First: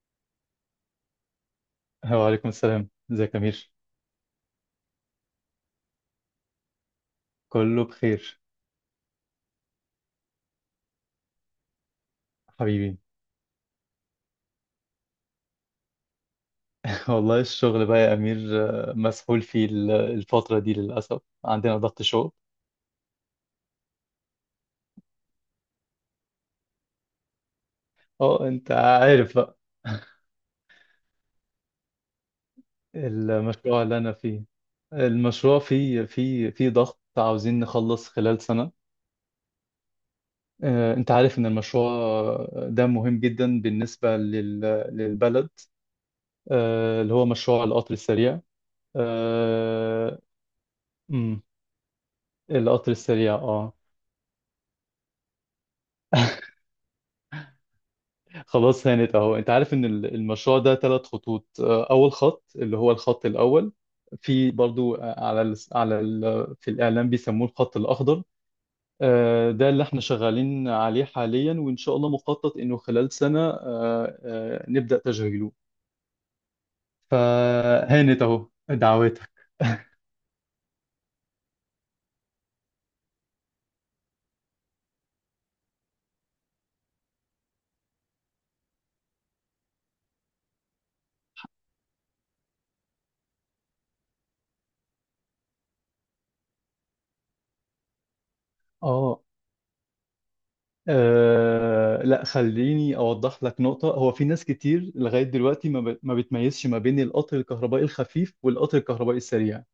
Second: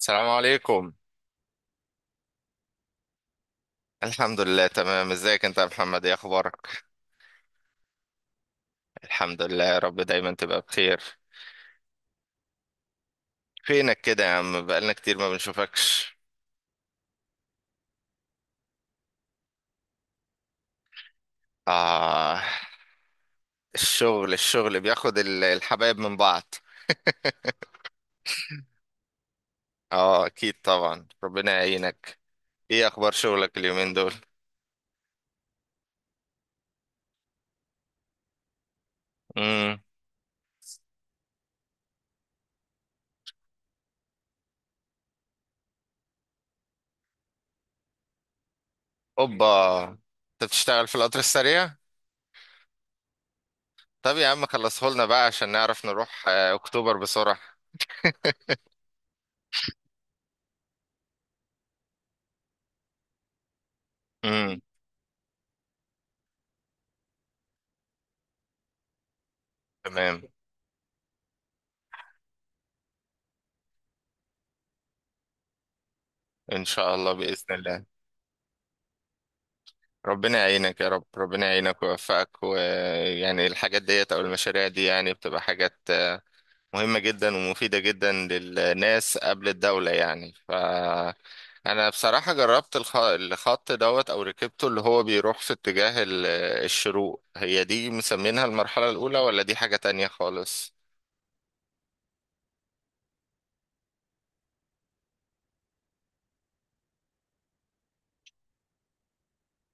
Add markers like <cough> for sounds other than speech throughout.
السلام عليكم. وعليكم السلام، ازيك يا أمير؟ الحمد لله تمام، ازيك انت يا محمد؟ ايه اخبارك؟ كله بخير الحمد لله يا رب، دايما تبقى بخير. حبيبي. فينك كده يا عم؟ بقالنا كتير ما بنشوفكش. <laughs> والله الشغل بقى يا أمير. مسحول فيه الفترة دي، للأسف عندنا ضغط شغل. اه، الشغل بياخد الحبايب من بعض. اه، انت عارف بقى. اه <laughs> اكيد طبعا، ربنا يعينك. ايه اخبار شغلك المشروع اليومين اللي أنا دول؟ فيه، المشروع فيه ضغط، عاوزين نخلص خلال سنة. امم انت عارف ان المشروع ده مهم جدا بالنسبة للبلد، اللي هو مشروع القطر السريع. اوبا، آه، انت بتشتغل في القطر مم، السريع؟ القطر السريع، اه. طب يا عم، خلصه لنا بقى عشان نعرف نروح <laughs> اكتوبر بسرعة. <laughs> خلاص، هانت اهو. انت عارف ان المشروع ده ثلاث خطوط. اول خط اللي هو الخط الاول، في امم. برضو آه، على ال على ال في الاعلام بيسموه الخط الاخضر. ده اللي احنا تمام، شغالين عليه حاليا، وان شاء الله مخطط انه خلال سنة نبدأ تشغيله. ان شاء الله باذن الله. فهانت اهو، دعواتك. ربنا يعينك يا رب، ربنا يعينك ويوفقك، ويعني الحاجات ديت او المشاريع دي يعني بتبقى حاجات مهمة جدا ومفيدة جدا للناس قبل الدولة يعني ف انا بصراحة جربت الخط دوت، او ركبته اللي هو بيروح في اتجاه الشروق. هي دي مسمينها المرحلة الاولى، اه. ولا دي حاجة تانية خالص؟ لا، خليني اوضح لك نقطة. هو في ناس كتير لغاية دلوقتي ما بتميزش ما بين القطر الكهربائي الخفيف والقطر الكهربائي السريع.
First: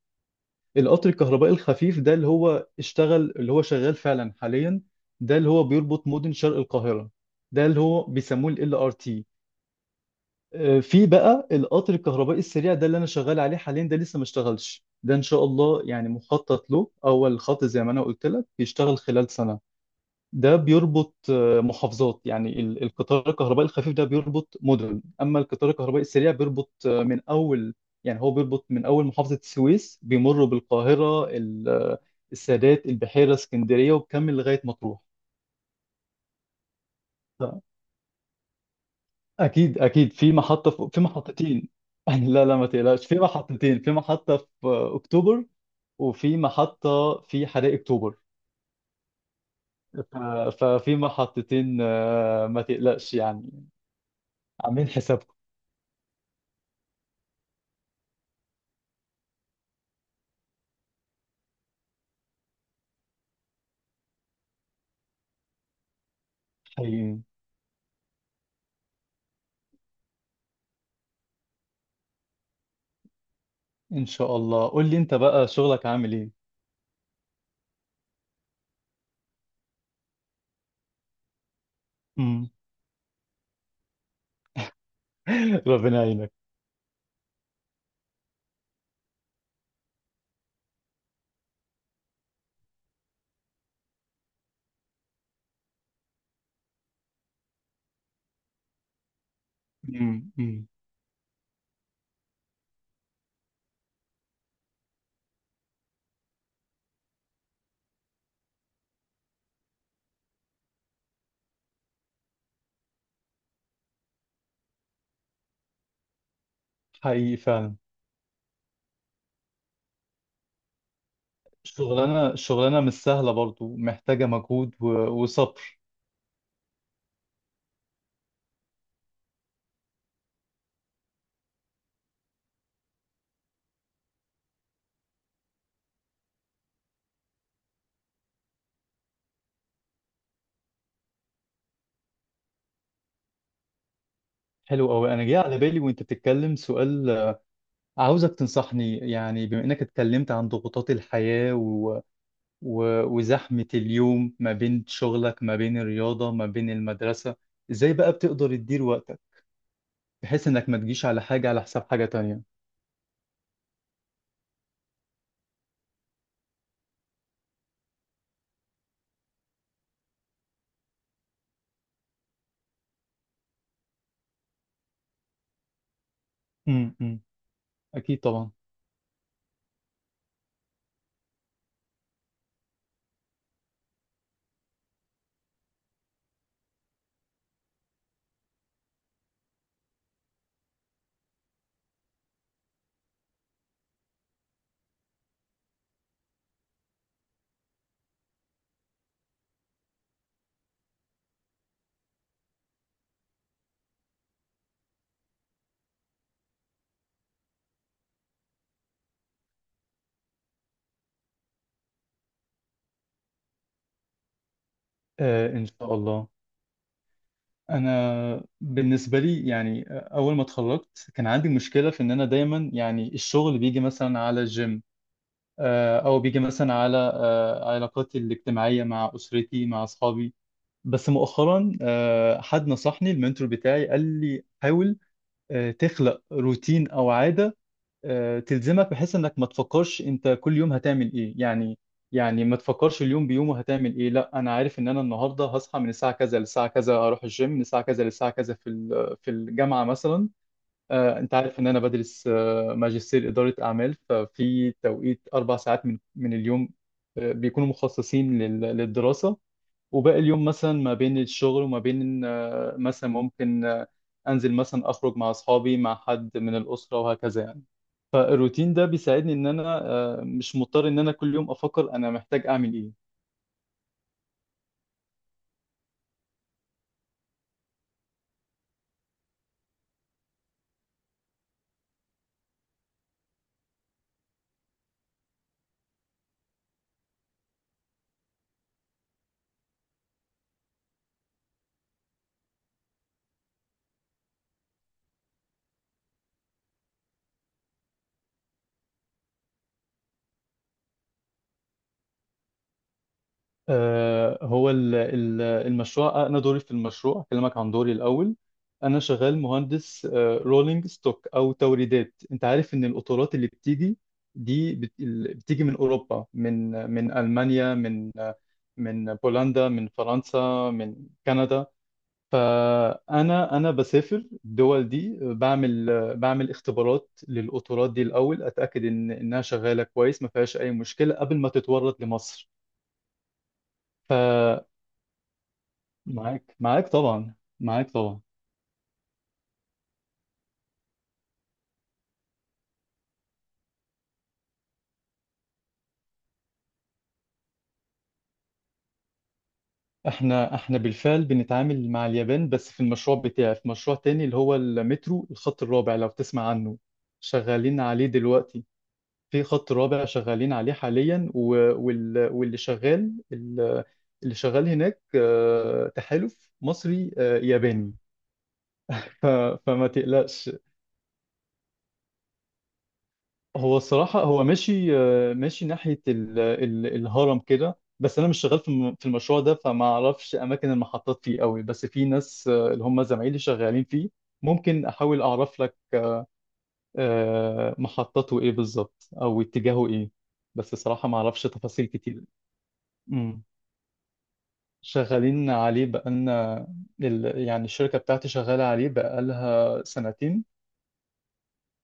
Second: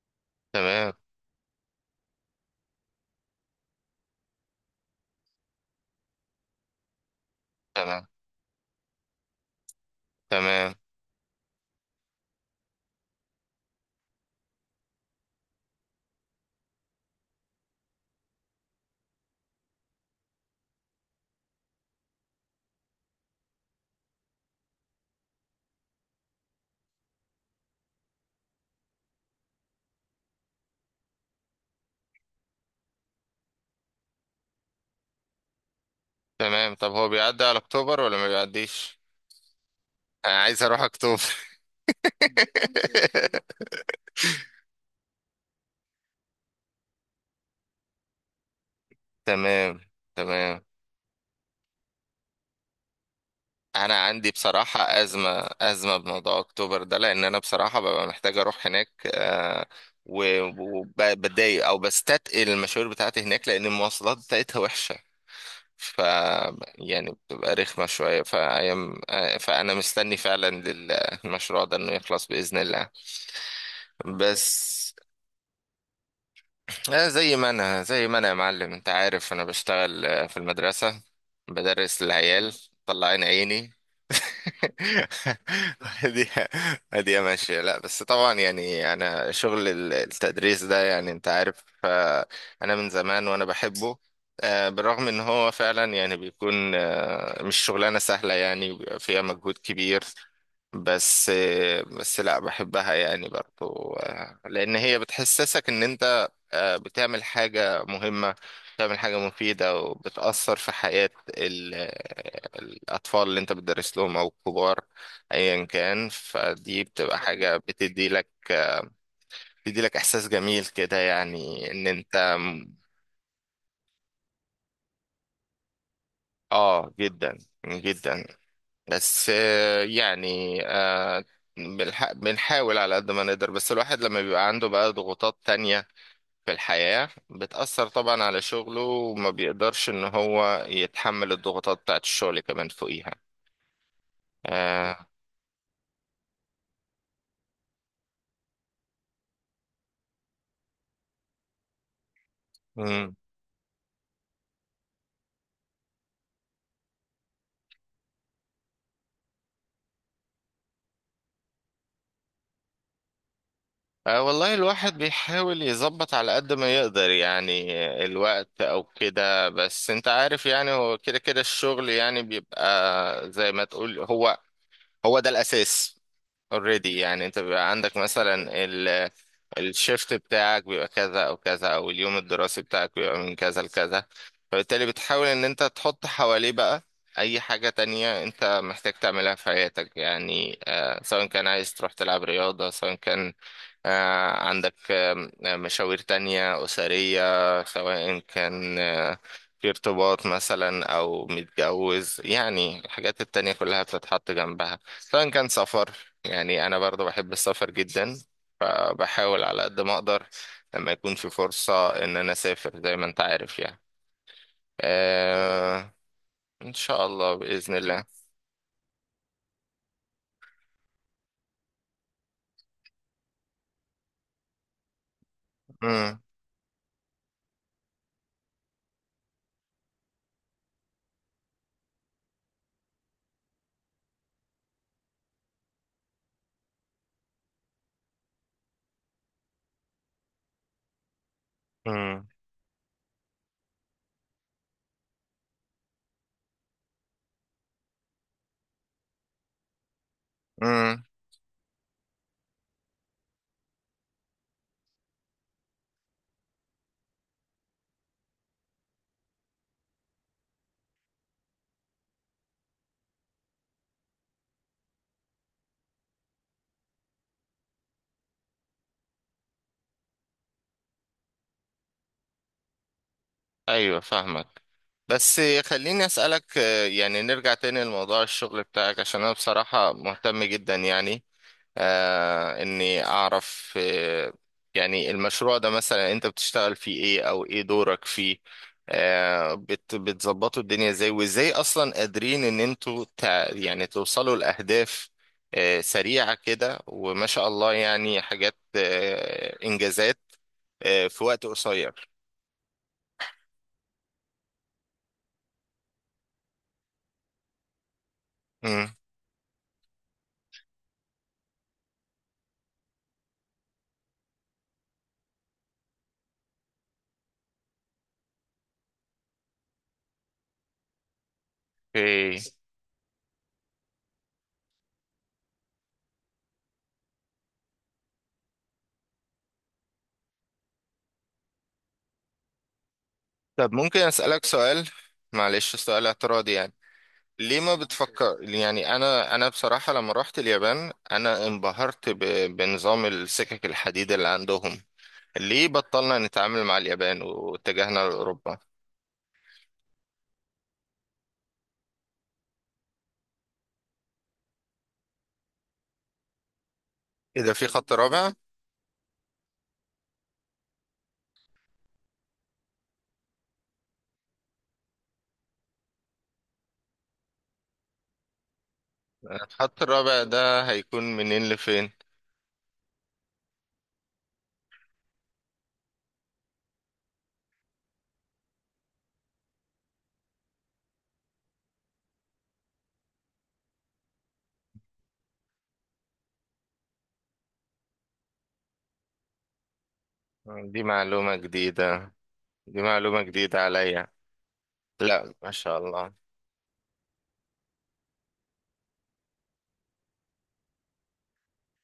تمام، القطر الكهربائي الخفيف ده اللي هو اشتغل، اللي هو شغال فعلا حاليا، ده اللي هو بيربط مدن شرق القاهرة، ده اللي هو تمام، بيسموه ال LRT. تمام، في بقى القطر الكهربائي السريع، ده اللي انا شغال عليه حاليا، ده لسه ما اشتغلش. ده ان شاء الله يعني مخطط له اول خط زي ما انا قلت لك يشتغل خلال سنة. ده بيربط محافظات. يعني القطار الكهربائي الخفيف ده بيربط مدن، اما القطار الكهربائي السريع بيربط من اول، يعني هو بيربط من اول محافظة السويس، بيمر بالقاهرة السادات، البحيرة، اسكندرية، وبكمل لغاية مطروح. تمام. طب هو بيعدي على ف- اكتوبر ولا ما بيعديش؟ اكيد اكيد، في انا عايز محطة، اروح في اكتوبر. محطتين. <laughs> لا لا ما تقلقش، في <laughs> محطتين. في محطة في اكتوبر، وفي محطة في حدائق اكتوبر. تمام. ف- تمام. ففي محطتين ما تقلقش يعني. انا عندي بصراحة عاملين حسابكم. ازمة، ازمة بموضوع اكتوبر ده، لان انا بصراحة ببقى محتاج اروح هناك. آه، و- وبتضايق او بستثقل المشاوير بتاعتي هناك، لان المواصلات بتاعتها وحشة. ف يعني حقيقي. بتبقى رخمة شوية فأيام. فأنا مستني فعلا للمشروع ده إنه يخلص بإذن الله. ان شاء الله. قول بس لي انت بقى، شغلك عامل ايه؟ لا، زي ما انا يا معلم، انت عارف انا بشتغل في المدرسة. بدرس امم. العيال. طلعين عيني. <laughs> ربنا <laughs> دي، يعينك. دي ماشية. لا بس طبعا يعني انا شغل التدريس ده يعني انت عارف. انا من زمان وانا بحبه. بالرغم ان هو فعلا يعني بيكون مش شغلانة سهلة، يعني بيبقى فيها مجهود كبير. امم. امم. بس. بس لا بحبها يعني برضو، لأن هي بتحسسك إن أنت بتعمل حاجة مهمة. بتعمل حاجة مفيدة، وبتأثر في حياة ال- الأطفال اللي أنت بتدرس لهم أو الكبار، أيا كان. فدي بتبقى حقيقي حاجة فعلا. بتدي لك، بتدي لك إحساس جميل كده، يعني إن أنت شغلانه، شغلانه مش سهله، برضو محتاجه مجهود وصبر. آه جدا. جدا. بس يعني بنحاول على قد ما نقدر. بس الواحد لما بيبقى عنده بقى ضغوطات تانية في الحياة بتأثر طبعا على شغله، وما بيقدرش ان هو يتحمل الضغوطات بتاعت الشغل كمان فوقيها. حلو آه. قوي، انا جاي على بالي وانت بتتكلم سؤال. عاوزك تنصحني، يعني بما انك اتكلمت عن ضغوطات الحياه مم. وزحمه اليوم، ما بين شغلك، ما بين الرياضه، ما بين المدرسه، ازاي بقى بتقدر تدير وقتك بحيث انك ما تجيش على حاجه على حساب حاجه تانية؟ آه والله، الواحد بيحاول يظبط على قد ما يقدر، يعني الوقت او كده. بس انت عارف، يعني هو كده كده الشغل يعني بيبقى زي ما تقول هو، هو ده الأساس. already امم. امم. يعني انت بيبقى عندك اكيد طبعا. مثلا الشيفت بتاعك بيبقى كذا او كذا، او اليوم الدراسي بتاعك بيبقى من كذا لكذا. فبالتالي بتحاول ان انت تحط حواليه بقى اي حاجة تانية انت محتاج تعملها في حياتك، يعني آه سواء كان عايز تروح تلعب رياضة، سواء كان آه عندك مشاوير تانية أسرية، سواء كان آه في ارتباط مثلا أو متجوز. يعني الحاجات التانية كلها بتتحط جنبها، سواء كان سفر. يعني أنا برضه بحب السفر جدا، فبحاول على قد ما أقدر لما يكون في فرصة إن أنا أسافر، زي ما أنت عارف يعني. آه، ان آه. شاء الله. إن شاء الله بإذن الله. انا بالنسبه لي، يعني اول ما اتخرجت كان عندي مشكله في ان انا دايما يعني الشغل بيجي مثلا على الجيم، مم. او بيجي مثلا على علاقاتي الاجتماعيه مع اسرتي، مع اصحابي. بس مؤخرا حد نصحني، المنتور بتاعي قال لي حاول تخلق روتين او عاده تلزمك، بحيث انك ما تفكرش انت كل يوم هتعمل ايه يعني. مم. يعني ما تفكرش اليوم بيومه هتعمل ايه، لا، انا عارف ان انا النهارده هصحى من الساعه كذا للساعه كذا، اروح الجيم من الساعه كذا للساعه كذا، في في الجامعه مثلا. مم. انت عارف ان انا بدرس ماجستير اداره اعمال، ففي توقيت 4 ساعات من اليوم بيكونوا مخصصين للدراسه. وباقي اليوم مثلا ما بين الشغل، وما بين مثلا ممكن انزل مثلا، اخرج مع اصحابي، مع حد من الاسره، وهكذا يعني. فالروتين ده بيساعدني ان انا مش مضطر ان انا كل يوم افكر انا محتاج اعمل ايه. أيوة فاهمك. بس خليني أسألك، يعني نرجع تاني لموضوع الشغل بتاعك، عشان أنا بصراحة مهتم جدا يعني آه اني اعرف آه. يعني المشروع ده مثلا انت بتشتغل فيه ايه؟ او ايه دورك فيه؟ آه بتظبطوا الدنيا ازاي؟ وازاي اصلا قادرين ان انتوا يعني توصلوا لاهداف آه سريعة كده، وما شاء الله يعني حاجات آه انجازات آه في وقت قصير؟ المشروع، انا دوري في المشروع، اكلمك عن دوري الاول. مم. انا شغال مهندس رولينج ستوك او توريدات. انت عارف ان القطارات اللي بتيجي دي بتيجي من اوروبا، من المانيا، من بولندا، من فرنسا، من كندا. اوكي. فانا، بسافر الدول دي، بعمل اختبارات للقطارات دي الاول، اتاكد ان انها شغاله كويس، ما فيهاش اي مشكله قبل ما تتورد لمصر. طب ممكن اسألك سؤال؟ معلش سؤال اعتراضي معاك يعني. معاك طبعا. ليه ما معاك طبعا. بتفكر، يعني انا بصراحه لما رحت اليابان انا انبهرت بنظام السكك الحديد اللي عندهم. ليه بطلنا نتعامل مع اليابان واتجهنا لاوروبا؟ احنا بالفعل بنتعامل مع اليابان، بس في المشروع بتاعي في مشروع تاني اللي هو المترو الخط الرابع، لو تسمع عنه. اذا في شغالين خط عليه رابع؟ دلوقتي. في خط رابع شغالين عليه حاليا، وال- واللي شغال ال- اللي شغال هناك تحالف مصري ياباني. ف- الخط فما الرابع تقلقش. ده هيكون منين لفين؟ هو الصراحة هو ماشي ماشي ناحية ال ال الهرم كده، بس أنا مش شغال في في المشروع ده، فما أعرفش أماكن المحطات فيه قوي، بس في ناس اللي هم زمايلي شغالين فيه. ممكن أحاول أعرف لك محطته إيه بالظبط أو اتجاهه إيه، بس دي الصراحة ما معلومه أعرفش تفاصيل جديده. كتير. دي معلومه مم. جديده عليا. لا ما شغالين شاء عليه الله. بقالنا. يعني الشركة بتاعتي شغالة عليه بقالها سنتين.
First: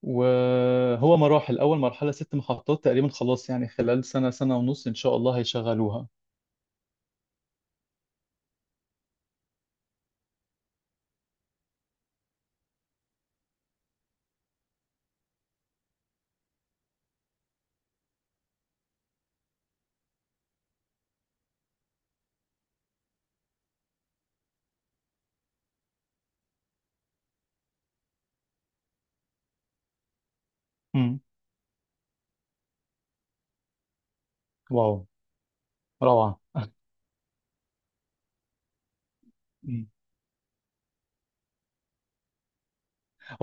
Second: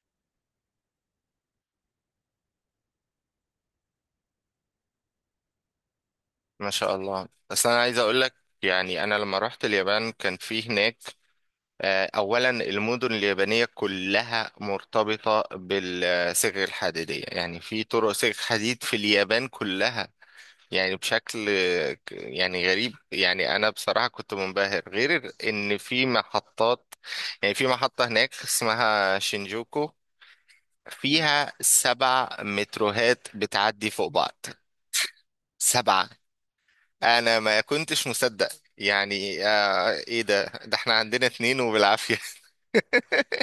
وهو مراحل، أول مرحلة ست محطات تقريبا خلاص، يعني خلال سنة سنة ونص إن شاء الله هيشغلوها. ما شاء الله، بس انا عايز اقول لك، يعني انا لما رحت اليابان كان في هناك أولا المدن اليابانية كلها مرتبطة بالصاغ الحديدية، يعني في طرق صاغ حديد في اليابان كلها. يعني بشكل يعني غريب، يعني أنا بصراحة كنت منبهر. غير إن في محطات، يعني في محطة هناك اسمها شينجوكو مم. فيها سبع متروهات بتعدي فوق بعض. واو. 7. روعة. أنا ما كنتش مصدق. يعني مم. آه إيه ده؟ إحنا عندنا 2 وبالعافية.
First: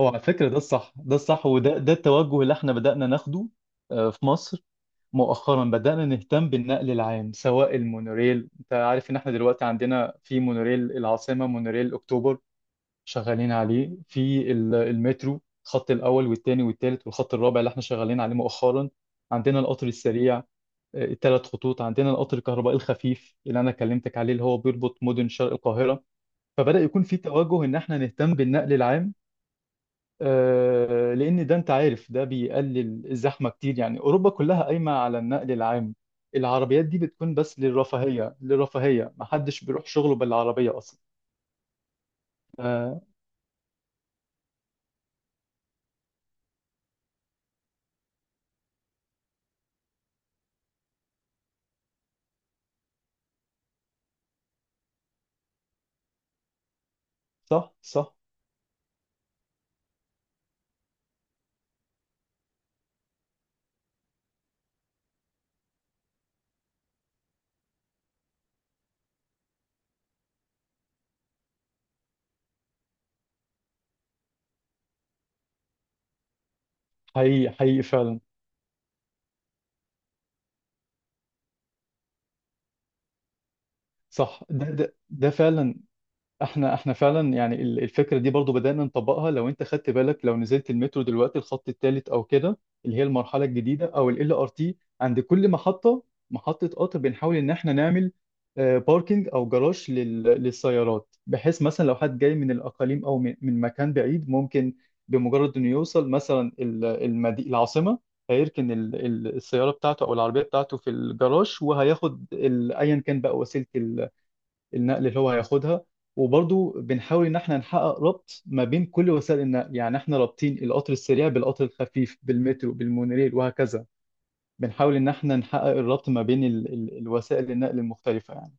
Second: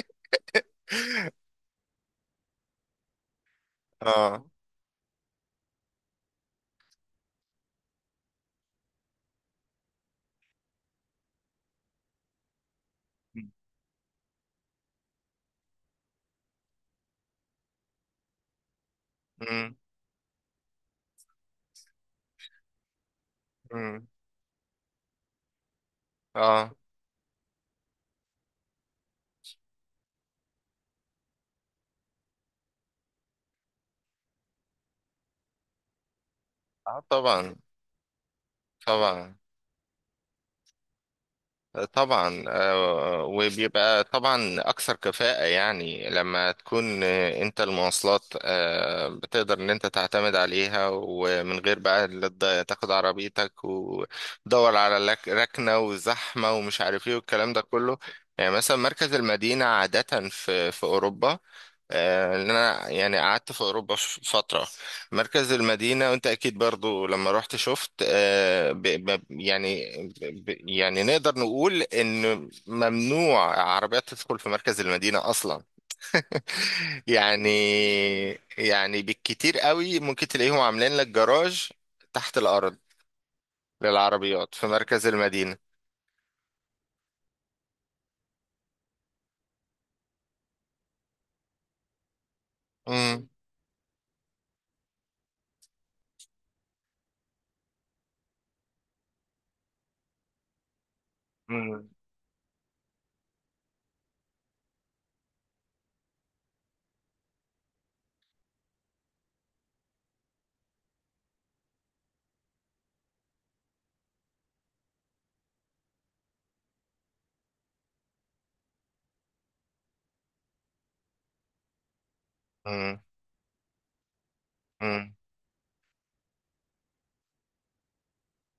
هو على فكرة ده الصح، ده الصح، وده التوجه اللي احنا بدأنا ناخده <laughs> في آه. مصر مؤخرا. بدأنا نهتم بالنقل العام سواء المونوريل. انت عارف ان احنا دلوقتي عندنا في مونوريل العاصمة، مونوريل اكتوبر. شغالين عليه في المترو الخط الاول والثاني والثالث، والخط الرابع اللي احنا شغالين عليه مؤخرا. عندنا القطر السريع الثلاث خطوط، عندنا القطر الكهربائي الخفيف اللي انا مم. كلمتك عليه، اللي هو بيربط مدن شرق القاهره. اه، فبدا يكون في توجه ان احنا نهتم بالنقل العام لان ده انت عارف ده بيقلل الزحمه كتير. يعني اوروبا كلها قايمه على النقل العام، العربيات دي اه، بتكون طبعا. بس للرفاهيه، للرفاهيه، طبعا. محدش بيروح شغله بالعربيه اصلا. طبعا. آه، آه وبيبقى طبعا اكثر كفاءة، يعني لما تكون انت المواصلات آه بتقدر ان انت تعتمد عليها، ومن غير بقى لا تاخد عربيتك وتدور على ركنة وزحمة ومش عارف ايه والكلام ده صح كله. صح. يعني مثلا مركز المدينة عادة في اوروبا، لأن انا يعني قعدت في اوروبا فتره. مركز المدينة، وانت اكيد برضو لما رحت شفت. يعني يعني نقدر نقول ان ممنوع عربيات تدخل في مركز المدينة اصلا. <laughs> يعني، حقيقي حقيقي فعلا. يعني بالكتير قوي ممكن تلاقيهم عاملين لك جراج تحت الارض صح، للعربيات في ده ده مركز ده المدينة. فعلا. احنا فعلا، يعني الفكره دي برضو بدانا نطبقها. لو انت خدت بالك، لو نزلت المترو دلوقتي الخط الثالث او كده، اللي هي مم. المرحله الجديده او ال ار تي، عند كل محطه، محطه قطر، بنحاول ان احنا نعمل باركينج او جراج للسيارات. بحيث مثلا مم. لو حد جاي من الاقاليم او من مكان بعيد، ممكن بمجرد انه يوصل مثلا المدي العاصمه، هيركن السياره بتاعته او العربيه بتاعته في الجراج، وهياخد ايا كان بقى وسيله النقل اللي هو هياخدها. وبرضه بنحاول ان احنا نحقق ربط ما بين كل وسائل النقل، يعني احنا رابطين القطر السريع بالقطر الخفيف بالمترو مم. بالمونوريل وهكذا. بنحاول ان مم. احنا نحقق الربط ما بين ال ال الوسائل النقل المختلفة يعني.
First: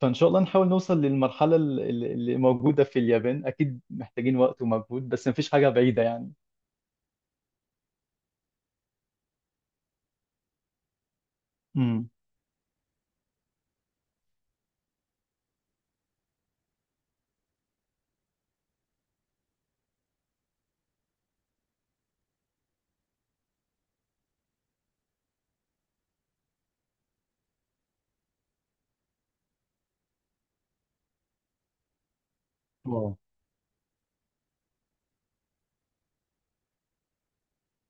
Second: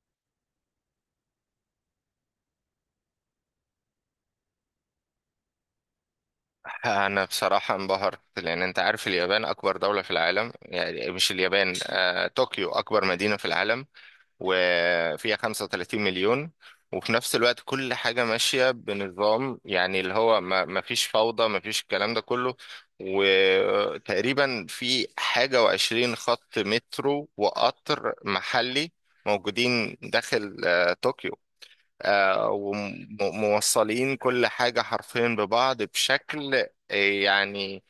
فان شاء الله نحاول نوصل للمرحلة اللي موجودة في اليابان. اكيد محتاجين وقت ومجهود، بس مفيش حاجة بعيدة يعني. انا بصراحة انبهرت، لان انت عارف اليابان اكبر دولة في العالم، يعني مش اليابان، امم. طوكيو اكبر مدينة في العالم، وفيها 35 مليون. وفي نفس الوقت كل حاجة ماشية بنظام، يعني اللي هو ما فيش فوضى، ما فيش الكلام ده كله. وتقريبا في حاجة وعشرين خط مترو وقطر محلي موجودين داخل طوكيو، آه، اه. وموصلين كل حاجة حرفيا ببعض بشكل يعني.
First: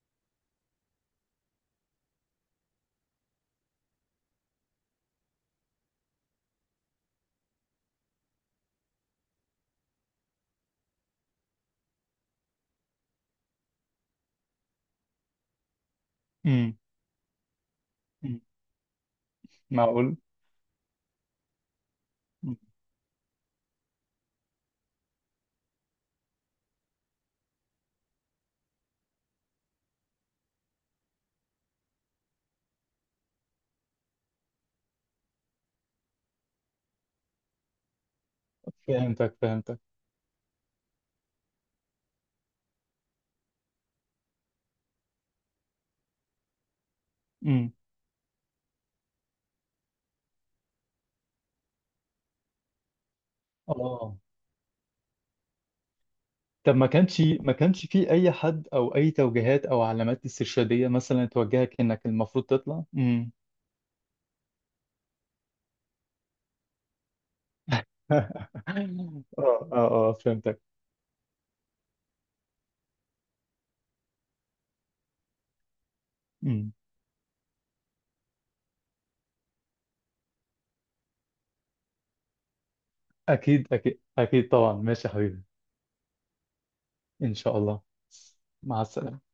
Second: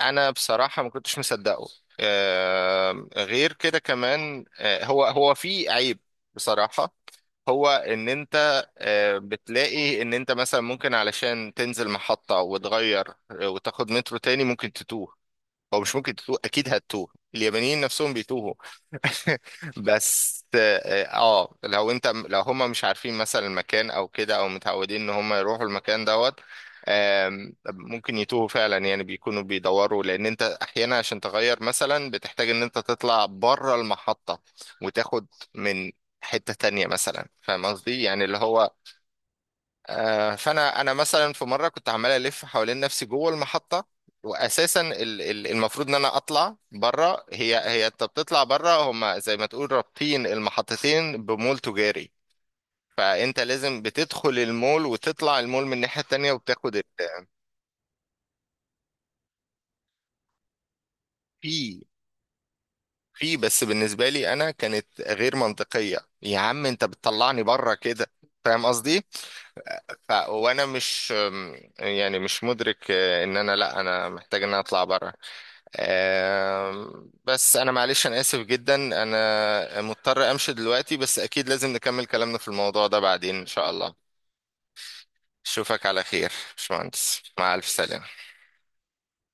انا بصراحه ما كنتش مصدقه. غير كده كمان، هو في عيب بصراحه. هو ان انت بتلاقي ان انت مثلا ممكن علشان تنزل محطه وتغير وتاخد مترو تاني ممكن تتوه. هو مش ممكن تتوه، اكيد امم. هتتوه، اليابانيين نفسهم أمم. بيتوهوا. <laughs> معقول. بس اه، لو مم. هم مش عارفين مثلا المكان او كده، او متعودين ان هم يروحوا المكان دوت. ممكن يتوهوا فعلا، يعني بيكونوا بيدوروا، لان انت احيانا عشان تغير مثلا بتحتاج ان انت تطلع بره المحطة وتاخد من حتة تانية مثلا. فاهم قصدي يعني، اللي هو فهمتك فهمتك. فانا مثلا في مره كنت عمال الف حوالين نفسي جوه المحطه، واساسا المفروض ان انا اطلع بره. هي امم. هي انت بتطلع بره، هما زي ما تقول رابطين المحطتين بمول تجاري، فانت لازم اه، بتدخل المول وتطلع المول من الناحيه التانيه طب وبتاخد ما كانش في اي حد او اي توجيهات او علامات استرشاديه مثلا توجهك في انك المفروض تطلع؟ امم. في بس بالنسبه لي انا كانت غير منطقيه، يا عم انت بتطلعني بره كده. <laughs> فاهم قصدي؟ اه اه. ف اه فهمتك. وانا مش، يعني مش مدرك ان انا، لا انا محتاج ان انا اطلع بره. امم. بس انا معلش انا اسف جدا، انا مضطر امشي دلوقتي، بس اكيد لازم نكمل كلامنا في الموضوع ده بعدين ان اكيد شاء الله. اكيد اكيد طبعا، ماشي يا حبيبي. اشوفك على خير باشمهندس، ان مع شاء الف الله. سلامة. مع السلامه.